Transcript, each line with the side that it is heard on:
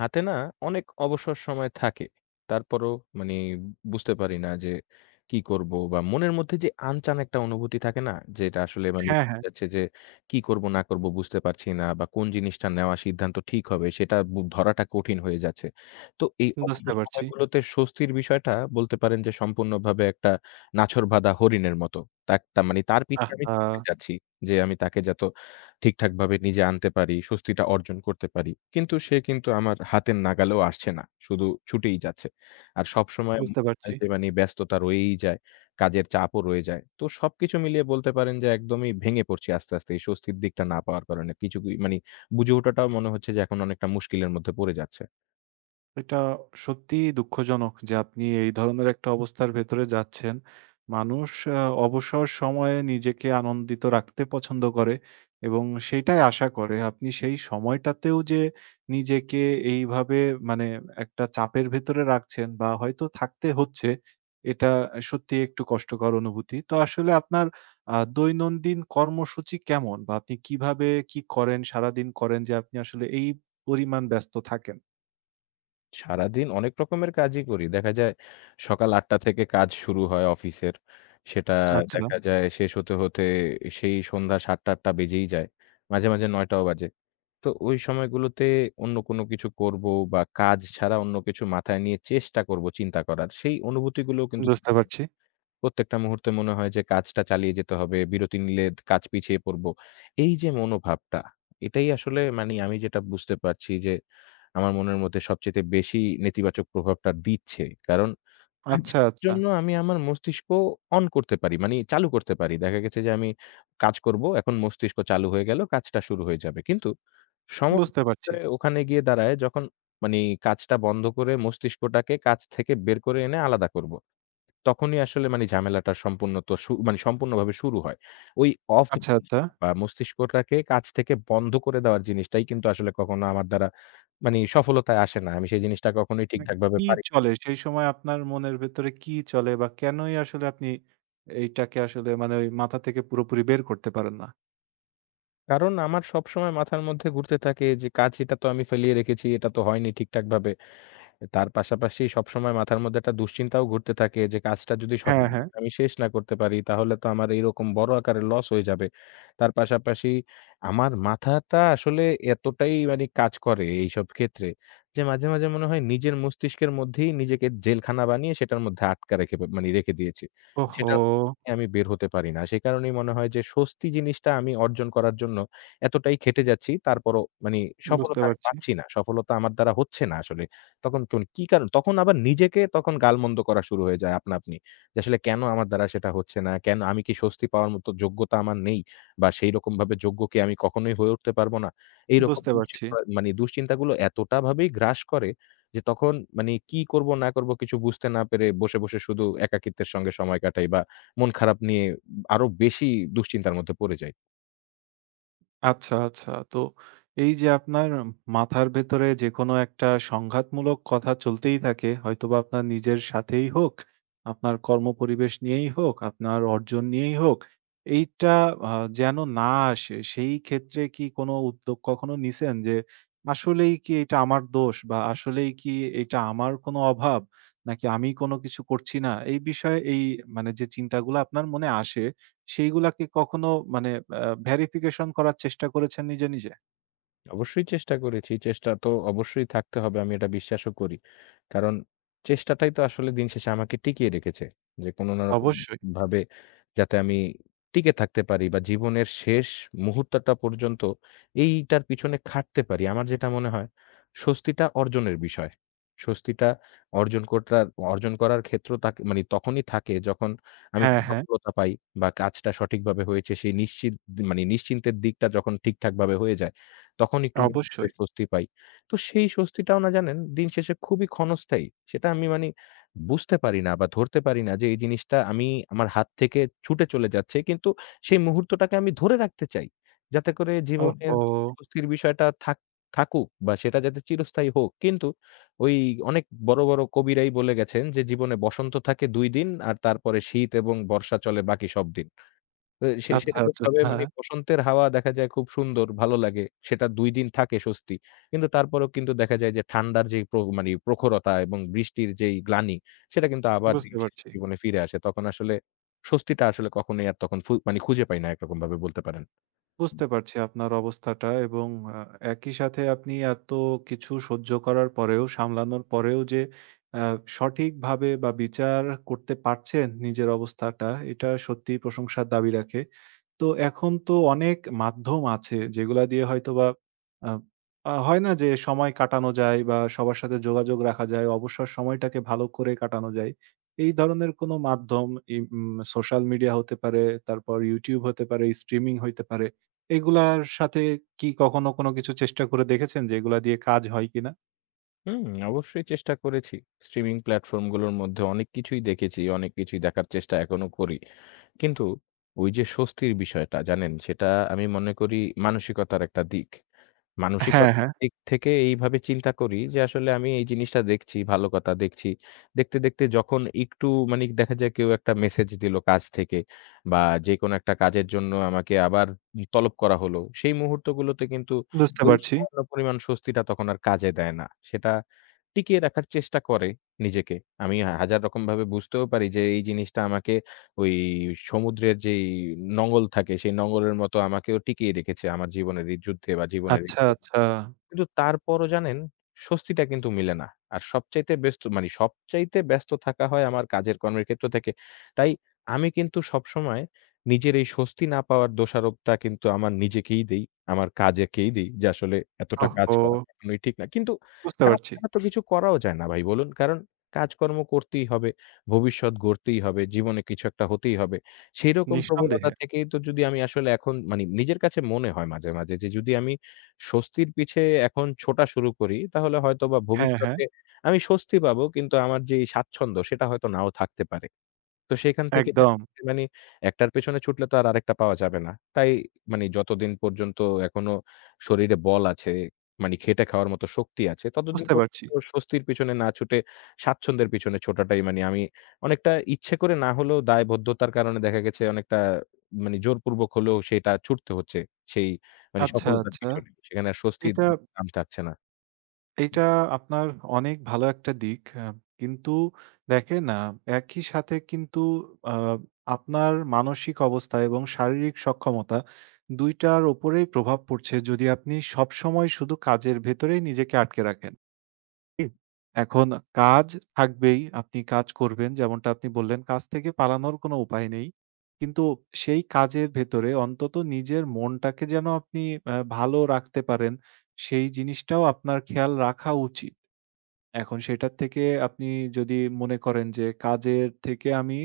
left: হাতে না অনেক অবসর সময় থাকে। তারপরও মানে বুঝতে পারি না যে কি করব? বা মনের মধ্যে যে আনচান একটা অনুভূতি থাকে না? যেটা আসলে মানে
right: হ্যাঁ,
left: বোঝা
right: হ্যাঁ
left: যাচ্ছে যে কি করব না করব বুঝতে পারছি না বা কোন জিনিসটা নেওয়া সিদ্ধান্ত ঠিক হবে সেটা ধরাটা কঠিন হয়ে যাচ্ছে। তো এই
right: বুঝতে
left: অবসর
right: পারছি।
left: সময়গুলোতে স্বস্তির বিষয়টা বলতে পারেন যে সম্পূর্ণভাবে একটা নাছোড়বাঁধা হরিণের মতো। তাক তা মানে তার পিছে আমি
right: আহা!
left: ছুটে যাচ্ছি যে আমি তাকে যত ঠিকঠাকভাবে নিজে আনতে পারি, স্বস্তিটা অর্জন করতে পারি। কিন্তু সে কিন্তু আমার হাতের নাগালেও আসছে না। শুধু ছুটেই যাচ্ছে। আর সবসময়
right: বুঝতে পারছি।
left: হয় যে মানি ব্যস্ততা রয়েই যায়, কাজের চাপও রয়ে যায়। তো সবকিছু মিলিয়ে বলতে পারেন যে একদমই ভেঙে পড়ছি আস্তে, আস্তে এই স্বস্তির দিকটা না পাওয়ার কারণে। কিছু কি মানি বুঝে ওঠাটাও মনে হচ্ছে যে এখন অনেকটা মুশকিলের মধ্যে পড়ে যাচ্ছে।
right: এটা সত্যিই দুঃখজনক যে আপনি এই ধরনের একটা অবস্থার ভেতরে যাচ্ছেন। মানুষ আ অবসর সময়ে নিজেকে আনন্দিত রাখতে পছন্দ করে এবং সেটাই আশা করে। আপনি সেই সময়টাতেও যে নিজেকে এইভাবে মানে একটা চাপের ভেতরে রাখছেন বা হয়তো থাকতে হচ্ছে, এটা সত্যিই একটু কষ্টকর অনুভূতি। তো আসলে আপনার দৈনন্দিন কর্মসূচি কেমন? বা আপনি কিভাবে কি করেন, সারাদিন করেন যে আপনি আসলে এই পরিমাণ ব্যস্ত থাকেন?
left: সারাদিন অনেক রকমের কাজই করি। দেখা যায় সকাল ৮ঃ০০ থেকে কাজ শুরু হয় অফিসের। সেটা
right: আচ্ছা।
left: দেখা যায় শেষ হতে, হতে সেই সন্ধ্যা ৭ঃ০০ ৮ঃ০০ বেজেই যায়। মাঝে, মাঝে ৯টাও বাজে। তো ওই সময়গুলোতে অন্য কোনো কিছু করব বা কাজ ছাড়া অন্য কিছু মাথায় নিয়ে চেষ্টা করব চিন্তা করার। সেই অনুভূতিগুলোও কিন্তু
right: বুঝতে পারছি।
left: প্রত্যেকটা মুহূর্তে মনে হয় যে কাজটা চালিয়ে যেতে হবে। বিরতি নিলে কাজ পিছিয়ে পড়বো। এই যে মনোভাবটা, এটাই আসলে মানি আমি যেটা বুঝতে পারছি যে আমার মনের মধ্যে সবচাইতে বেশি নেতিবাচক প্রভাবটা দিচ্ছে। কারণ আচ্ছা।
right: আচ্ছা, আচ্ছা।
left: জন্য আমি আমার মস্তিষ্ক অন করতে পারি। মানি চালু করতে পারি। দেখা গেছে যে আমি কাজ করব, এখন মস্তিষ্ক চালু হয়ে গেল, কাজটা শুরু হয়ে যাবে। কিন্তু সমস্যা
right: বুঝতে
left: হচ্ছে
right: পারছি।
left: ওখানে গিয়ে দাঁড়ায় যখন মানি কাজটা বন্ধ করে মস্তিষ্কটাকে কাজ থেকে বের করে এনে আলাদা করব। তখনই আসলে মানে ঝামেলাটা সম্পূর্ণ তো মানে সম্পূর্ণভাবে শুরু হয়। ওই অফ
right: আচ্ছা, আচ্ছা।
left: বা মস্তিষ্কটাকে কাজ থেকে বন্ধ করে দেওয়ার জিনিসটাই কিন্তু আসলে কখনো আমার দ্বারা মানে সফলতায় আসে না। আমি সেই জিনিসটা কখনোই
right: মানে
left: ঠিকঠাকভাবে
right: কি
left: পারি না।
right: চলে সেই সময় আপনার মনের ভেতরে কি চলে বা কেনই আসলে আপনি এইটাকে আসলে ওই মাথা থেকে পুরোপুরি বের করতে পারেন না?
left: কারণ আমার সবসময় মাথার মধ্যে ঘুরতে থাকে যে কাজ এটা তো আমি ফেলিয়ে রেখেছি, এটা তো হয়নি ঠিকঠাকভাবে। তার পাশাপাশি সবসময় মাথার মধ্যে একটা দুশ্চিন্তাও ঘুরতে থাকে যে কাজটা যদি
right: হ্যাঁ,
left: সঠিক
right: হ্যাঁ।
left: আমি শেষ না করতে পারি তাহলে তো আমার এইরকম বড় আকারের লস হয়ে যাবে। তার পাশাপাশি আমার মাথাটা আসলে এতটাই মানে কাজ করে এইসব ক্ষেত্রে যে মাঝে, মাঝে মনে হয় নিজের মস্তিষ্কের মধ্যেই নিজেকে জেলখানা বানিয়ে সেটার মধ্যে আটকা রেখে মানে রেখে দিয়েছি। সেটা
right: ওহহো!
left: আমি বের হতে পারি না। সে কারণেই মনে হয় যে স্বস্তি জিনিসটা আমি অর্জন করার জন্য এতটাই খেটে যাচ্ছি তারপরও মানে
right: বুঝতে
left: সফলতা আমি
right: পারছি,
left: পাচ্ছি না। সফলতা আমার দ্বারা হচ্ছে না আসলে। তখন কোন কি কারণ? তখন আবার নিজেকে তখন গালমন্দ করা শুরু হয়ে যায় আপনা আপনি। যে আসলে কেন আমার দ্বারা সেটা হচ্ছে না? কেন আমি কি স্বস্তি পাওয়ার মতো যোগ্যতা আমার নেই? বা সেইরকমভাবে যোগ্য কি আমি কখনোই হয়ে উঠতে পারবো না? এইরকম
right: বুঝতে পারছি।
left: মানে দুশ্চিন্তাগুলো এতটাভাবেই গ্রাস করে যে তখন মানে কি করব না করব কিছু বুঝতে না পেরে বসে, বসে শুধু একাকিত্বের সঙ্গে সময় কাটাই বা মন খারাপ নিয়ে আরো বেশি দুশ্চিন্তার মধ্যে পড়ে যাই।
right: আচ্ছা, আচ্ছা। তো এই যে আপনার মাথার ভেতরে যেকোনো একটা সংঘাতমূলক কথা চলতেই থাকে, হয়তোবা আপনার নিজের সাথেই হোক, আপনার কর্মপরিবেশ নিয়েই হোক, আপনার অর্জন নিয়েই হোক, এইটা আ যেন না আসে, সেই ক্ষেত্রে কি কোনো উদ্যোগ কখনো নিছেন? যে আসলেই কি এটা আমার দোষ বা আসলেই কি এটা আমার কোনো অভাব? নাকি আমি কোনো কিছু করছি না? এই বিষয়ে এই যে চিন্তাগুলা আপনার মনে আসে, সেইগুলা কি কখনো মানে ভেরিফিকেশন করার চেষ্টা করেছেন নিজে, নিজে?
left: অবশ্যই চেষ্টা করেছি। চেষ্টা তো অবশ্যই থাকতে হবে। আমি এটা বিশ্বাসও করি। কারণ চেষ্টাটাই তো আসলে দিন শেষে আমাকে টিকিয়ে রেখেছে। যে কোনো না রকম
right: অবশ্যই।
left: ভাবে যাতে আমি টিকে থাকতে পারি বা জীবনের শেষ মুহূর্তটা পর্যন্ত এইটার পিছনে খাটতে পারি। আমার যেটা মনে হয় স্বস্তিটা অর্জনের বিষয়। স্বস্তিটা অর্জন কোটার অর্জন করার ক্ষেত্র তাকে মানে তখনই থাকে যখন আমি
right: হ্যাঁ, হ্যাঁ,
left: সফলতা পাই বা কাজটা সঠিকভাবে হয়েছে সেই নিশ্চিত মানে নিশ্চিন্তের দিকটা যখন ঠিকঠাকভাবে হয়ে যায়। তখন একটু মুহূর্তে
right: অবশ্যই।
left: স্বস্তি পাই। তো সেই স্বস্তিটাও না জানেন দিন শেষে খুবই ক্ষণস্থায়ী। সেটা আমি মানি বুঝতে পারি না বা ধরতে পারি না যে এই জিনিসটা আমি আমার হাত থেকে ছুটে চলে যাচ্ছে। কিন্তু সেই মুহূর্তটাকে আমি ধরে রাখতে চাই। যাতে করে জীবনের
right: ওহহো!
left: স্বস্তির বিষয়টা থাকুক বা সেটা যাতে চিরস্থায়ী হোক। কিন্তু ওই অনেক বড়, বড় কবিরাই বলে গেছেন যে জীবনে বসন্ত থাকে ২ দিন আর তারপরে শীত এবং বর্ষা চলে বাকি সব দিন। তো
right: আচ্ছা, আচ্ছা।
left: সেরকমভাবে মানে
right: হ্যাঁ,
left: বসন্তের হাওয়া দেখা যায় খুব সুন্দর, ভালো লাগে। সেটা ২ দিন থাকে স্বস্তি। কিন্তু তারপরেও কিন্তু দেখা যায় যে ঠান্ডার যেই মানে প্রখরতা এবং বৃষ্টির যেই গ্লানি, সেটা কিন্তু আবার দিন
right: বুঝতে
left: শেষে
right: পারছি।
left: জীবনে ফিরে আসে। তখন আসলে স্বস্তিটা আসলে কখনোই আর তখন মানে খুঁজে পাই না একরকমভাবে বলতে পারেন।
right: বুঝতে পারছি আপনার অবস্থাটা এবং আ একই সাথে আপনি এত কিছু সহ্য করার পরেও, সামলানোর পরেও যে আ সঠিকভাবে বা বিচার করতে পারছেন নিজের অবস্থাটা, এটা সত্যিই প্রশংসার দাবি রাখে। তো এখন তো অনেক মাধ্যম আছে যেগুলা দিয়ে হয়তোবা আ আ হয় না যে সময় কাটানো যায় বা সবার সাথে যোগাযোগ রাখা যায়, অবসর সময়টাকে ভালো করে কাটানো যায়। এই ধরনের কোনো মাধ্যম ই উম সোশ্যাল মিডিয়া হতে পারে, তারপর YouTube হতে পারে, স্ট্রিমিং হইতে পারে। এগুলার সাথে কি কখনো কোনো কিছু চেষ্টা করে দেখেছেন যে এগুলা দিয়ে কাজ হয় কিনা?
left: হুম, অবশ্যই চেষ্টা করেছি। স্ট্রিমিং প্ল্যাটফর্ম গুলোর মধ্যে অনেক কিছুই দেখেছি, অনেক কিছুই দেখার চেষ্টা এখনো করি। কিন্তু ওই যে স্বস্তির বিষয়টা জানেন, সেটা আমি মনে করি মানসিকতার একটা দিক।
right: হ্যাঁ,
left: মানসিকতার
right: হ্যাঁ।
left: দিক থেকে এইভাবে চিন্তা করি যে আসলে আমি এই জিনিসটা দেখছি, ভালো কথা দেখছি। দেখতে, দেখতে যখন একটু মানে দেখা যায় কেউ একটা মেসেজ দিল কাজ থেকে বা যেকোনো একটা কাজের জন্য আমাকে আবার তলব করা হলো। সেই মুহূর্তগুলোতে কিন্তু
right: বুঝতে
left: ওই
right: পারছি।
left: সামান্য পরিমাণ স্বস্তিটা তখন আর কাজে দেয় না। সেটা টিকিয়ে রাখার চেষ্টা করে নিজেকে। আমি হাজার রকমভাবে বুঝতেও পারি যে এই জিনিসটা আমাকে ওই সমুদ্রের যেই নোঙর থাকে, সেই নোঙরের মতো আমাকেও টিকিয়ে রেখেছে আমার জীবনের এই যুদ্ধে বা জীবনের এই
right: আচ্ছা,
left: ঝুঁকি
right: আচ্ছা।
left: কিন্তু তারপরও জানেন স্বস্তিটা কিন্তু মিলে না। আর সবচাইতে ব্যস্ত মানে সবচাইতে ব্যস্ত থাকা হয় আমার কাজের কর্মের ক্ষেত্র থেকে। তাই আমি কিন্তু সবসময় নিজের এই স্বস্তি না পাওয়ার দোষারোপটা কিন্তু আমার নিজেকেই দেই, আমার কাজেকেই দেই যে আসলে এতটা কাজ
right: ওহহো!
left: করা কখনোই ঠিক না। কিন্তু
right: বুঝতে
left: কাজ
right: পারছি।
left: ছাড়া তো কিছু করাও যায় না ভাই বলুন। কারণ কাজকর্ম করতেই হবে, ভবিষ্যৎ গড়তেই হবে, জীবনে কিছু একটা হতেই হবে। সেইরকম প্রবণতা
right: নিঃসন্দেহে।
left: থেকেই তো যদি আমি আসলে এখন মানে নিজের কাছে মনে হয় মাঝে, মাঝে যে যদি আমি স্বস্তির পিছে এখন ছোটা শুরু করি, তাহলে হয়তোবা
right: হ্যাঁ, হ্যাঁ।
left: ভবিষ্যতে আমি স্বস্তি পাবো কিন্তু আমার যে এই স্বাচ্ছন্দ্য সেটা হয়তো নাও থাকতে পারে। তো সেখান থেকে দেখা
right: একদম।
left: যাচ্ছে মানে একটার পেছনে ছুটলে তো আর আরেকটা পাওয়া যাবে না। তাই মানে যতদিন পর্যন্ত এখনো শরীরে বল আছে, মানে খেটে খাওয়ার মতো শক্তি আছে, ততদিন
right: বুঝতে পারছি।
left: পর্যন্ত স্বস্তির পিছনে না ছুটে স্বাচ্ছন্দ্যের পিছনে ছোটাটাই মানে আমি অনেকটা ইচ্ছে করে না হলেও দায়বদ্ধতার কারণে দেখা গেছে অনেকটা মানে জোরপূর্বক হলেও সেটা ছুটতে হচ্ছে সেই মানে
right: আচ্ছা,
left: সফলতার
right: আচ্ছা।
left: পিছনে। সেখানে আর স্বস্তির
right: এটা
left: দাম থাকছে না।
right: এটা আপনার অনেক ভালো একটা দিক। কিন্তু দেখেন একই সাথে কিন্তু আ আপনার মানসিক অবস্থা এবং শারীরিক সক্ষমতা ২ টার উপরেই প্রভাব পড়ছে যদি আপনি সবসময় শুধু কাজের ভেতরেই নিজেকে আটকে রাখেন। ঠিক? এখন কাজ থাকবেই। আপনি কাজ করবেন। যেমনটা আপনি বললেন, কাজ থেকে পালানোর কোনো উপায় নেই। কিন্তু সেই কাজের ভেতরে অন্তত নিজের মনটাকে যেন আপনি ভালো রাখতে পারেন, সেই জিনিসটাও আপনার খেয়াল রাখা উচিত। এখন সেটার থেকে আপনি যদি মনে করেন যে কাজের থেকে আমি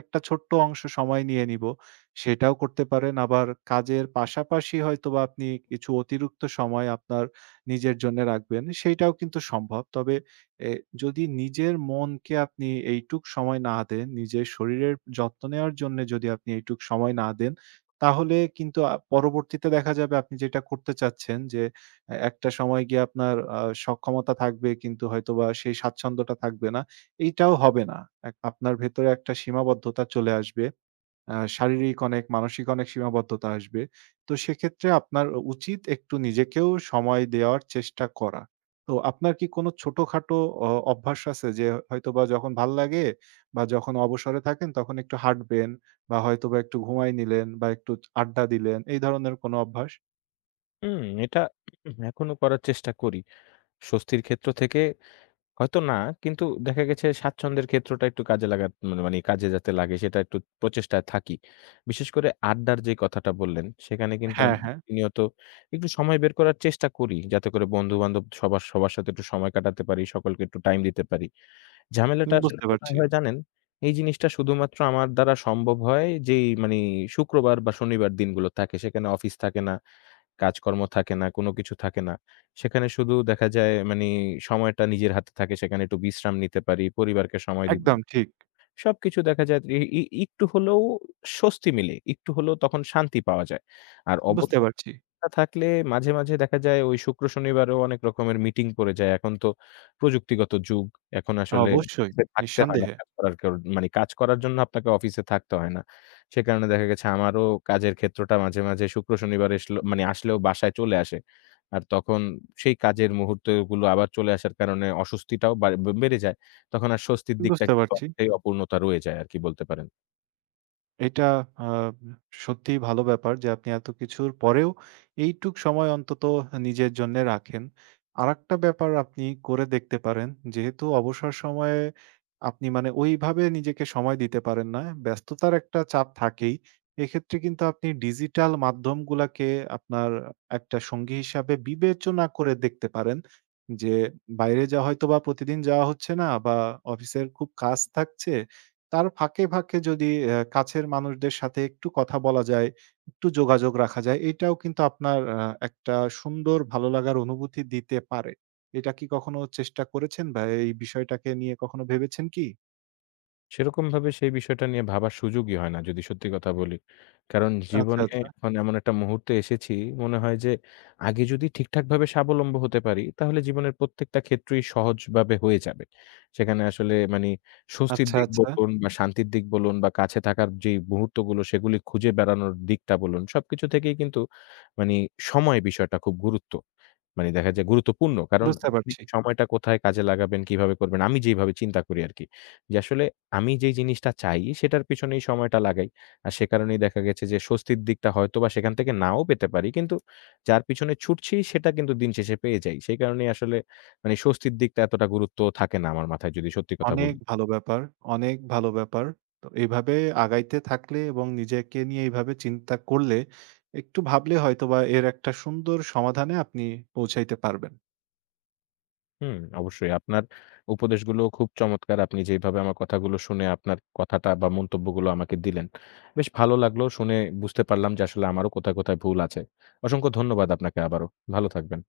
right: একটা ছোট্ট অংশ সময় নিয়ে নিব, সেটাও করতে পারেন। আবার কাজের পাশাপাশি হয়তোবা আপনি কিছু অতিরিক্ত সময় আপনার নিজের জন্যে রাখবেন, সেইটাও কিন্তু সম্ভব। তবে এ যদি নিজের মনকে আপনি এইটুক সময় না দেন, নিজের শরীরের যত্ন নেওয়ার জন্যে যদি আপনি এইটুক সময় না দেন, তাহলে কিন্তু পরবর্তীতে দেখা যাবে আপনি যেটা করতে চাচ্ছেন যে একটা সময় গিয়ে আপনার সক্ষমতা থাকবে কিন্তু হয়তোবা সেই স্বাচ্ছন্দ্যটা থাকবে না। এইটাও হবে না। আপনার ভেতরে একটা সীমাবদ্ধতা চলে আসবে। শারীরিক অনেক, মানসিক অনেক সীমাবদ্ধতা আসবে। তো সেক্ষেত্রে আপনার উচিত একটু নিজেকেও সময় দেওয়ার চেষ্টা করা। তো আপনার কি কোনো ছোটখাটো অভ্যাস আছে যে হয়তোবা যখন ভাল লাগে বা যখন অবসরে থাকেন তখন একটু হাঁটবেন বা হয়তোবা একটু ঘুমায় নিলেন বা একটু আড্ডা দিলেন, এই ধরনের কোনো অভ্যাস?
left: হুম, এটা এখনো করার চেষ্টা করি। স্বস্তির ক্ষেত্র থেকে হয়তো না। কিন্তু দেখা গেছে স্বাচ্ছন্দ্যের ক্ষেত্রটা একটু কাজে লাগা মানে মানে কাজে যাতে লাগে সেটা একটু প্রচেষ্টায় থাকি। বিশেষ করে আড্ডার যে কথাটা বললেন, সেখানে কিন্তু
right: হ্যাঁ,
left: আমি
right: হ্যাঁ।
left: প্রতিনিয়ত একটু সময় বের করার চেষ্টা করি। যাতে করে বন্ধু-বান্ধব সবার সবার সাথে একটু সময় কাটাতে পারি, সকলকে একটু টাইম দিতে পারি। ঝামেলাটা আসলে
right: বুঝতে
left: কোথায়
right: পারছি।
left: হয় জানেন? এই জিনিসটা শুধুমাত্র আমার দ্বারা সম্ভব হয় যেই মানে শুক্রবার বা শনিবার দিনগুলো থাকে। সেখানে অফিস থাকে না। কাজকর্ম থাকে না, কোনো কিছু থাকে না। সেখানে শুধু দেখা যায় মানি সময়টা নিজের হাতে থাকে। সেখানে একটু বিশ্রাম নিতে পারি, পরিবারকে সময় দিতে
right: একদম
left: পারি।
right: ঠিক।
left: সবকিছু দেখা যায় ই ই একটু হলেও স্বস্তি মিলে। একটু হলেও তখন শান্তি পাওয়া যায়। আর
right: বুঝতে
left: অবসর
right: পারছি।
left: না থাকলে মাঝে, মাঝে দেখা যায় ওই শুক্র শনিবারেও অনেক রকমের মিটিং পড়ে যায়। এখন তো প্রযুক্তিগত যুগ। এখন আসলে
right: অবশ্যই,
left: অফিসে থাকতে হয় না
right: নিঃসন্দেহে।
left: কাজ করার কারণ মানে কাজ করার জন্য আপনাকে অফিসে থাকতে হয় না। সে কারণে দেখা গেছে আমারও কাজের ক্ষেত্রটা মাঝে, মাঝে শুক্র শনিবার মানে আসলেও বাসায় চলে আসে। আর তখন সেই কাজের মুহূর্তগুলো আবার চলে আসার কারণে অস্বস্তিটাও বেড়ে যায়। তখন আর স্বস্তির দিকটা
right: বুঝতে
left: কিন্তু
right: পারছি।
left: অনেকটাই অপূর্ণতা রয়ে যায় আরকি বলতে পারেন।
right: এটা আ সত্যিই ভালো ব্যাপার যে আপনি এত কিছুর পরেও এইটুক সময় অন্তত নিজের জন্যে রাখেন। আরেকটা ব্যাপার আপনি করে দেখতে পারেন। যেহেতু অবসর সময়ে আপনি ওইভাবে নিজেকে সময় দিতে পারেন না। ব্যস্ততার একটা চাপ থাকেই। এক্ষেত্রে কিন্তু আপনি ডিজিটাল মাধ্যমগুলাকে আপনার একটা সঙ্গী হিসাবে বিবেচনা করে দেখতে পারেন। যে বাইরে যা হয়তোবা প্রতিদিন যাওয়া হচ্ছে না বা অফিসের খুব কাজ থাকছে। তার ফাঁকে, ফাঁকে যদি কাছের মানুষদের সাথে একটু কথা বলা যায়, একটু যোগাযোগ রাখা যায়, এটাও কিন্তু আপনার একটা সুন্দর ভালো লাগার অনুভূতি দিতে পারে। এটা কি কখনো চেষ্টা করেছেন বা এই বিষয়টাকে নিয়ে কখনো ভেবেছেন কি?
left: সেরকমভাবে সেই বিষয়টা নিয়ে ভাবার সুযোগই হয় না যদি সত্যি কথা বলি। কারণ
right: আচ্ছা,
left: জীবনে
right: আচ্ছা।
left: এখন এমন একটা মুহূর্তে এসেছি মনে হয় যে আগে যদি ঠিকঠাকভাবে স্বাবলম্ব হতে পারি তাহলে জীবনের প্রত্যেকটা ক্ষেত্রেই সহজভাবে হয়ে যাবে। সেখানে আসলে মানি স্বস্তির
right: আচ্ছা,
left: দিক
right: আচ্ছা।
left: বলুন বা শান্তির দিক বলুন বা কাছে থাকার যেই মুহূর্তগুলো সেগুলি খুঁজে বেড়ানোর দিকটা বলুন, সবকিছু থেকেই কিন্তু মানি সময় বিষয়টা খুব গুরুত্ব। মানে দেখা যায় গুরুত্বপূর্ণ। কারণ
right: বুঝতে
left: আপনি
right: পারছি।
left: সময়টা কোথায় কাজে লাগাবেন, কিভাবে করবেন? আমি যেইভাবে চিন্তা করি আরকি। যে আসলে আমি যেই জিনিসটা চাই সেটার পিছনেই সময়টা লাগাই। আর সে কারণেই দেখা গেছে যে স্বস্তির দিকটা হয়তোবা সেখান থেকে নাও পেতে পারি। কিন্তু যার পিছনে ছুটছি সেটা কিন্তু দিন শেষে পেয়ে যাই। সেই কারণেই আসলে মানে স্বস্তির দিকটা এতটা গুরুত্ব থাকে না আমার মাথায় যদি সত্যি কথা
right: অনেক
left: বলি।
right: ভালো ব্যাপার, অনেক ভালো ব্যাপার। তো এভাবে আগাইতে থাকলে এবং নিজেকে নিয়ে এইভাবে চিন্তা করলে, একটু ভাবলে হয়তোবা এর একটা সুন্দর সমাধানে আপনি পৌঁছাইতে পারবেন।
left: হুম, অবশ্যই। আপনার উপদেশগুলো খুব চমৎকার। আপনি যেইভাবে আমার কথাগুলো শুনে আপনার কথাটা বা মন্তব্যগুলো আমাকে দিলেন। বেশ ভালো লাগলো শুনে বুঝতে পারলাম যে আসলে আমারও কোথায়, কোথায় ভুল আছে। অসংখ্য ধন্যবাদ আপনাকে আবারও। ভালো থাকবেন।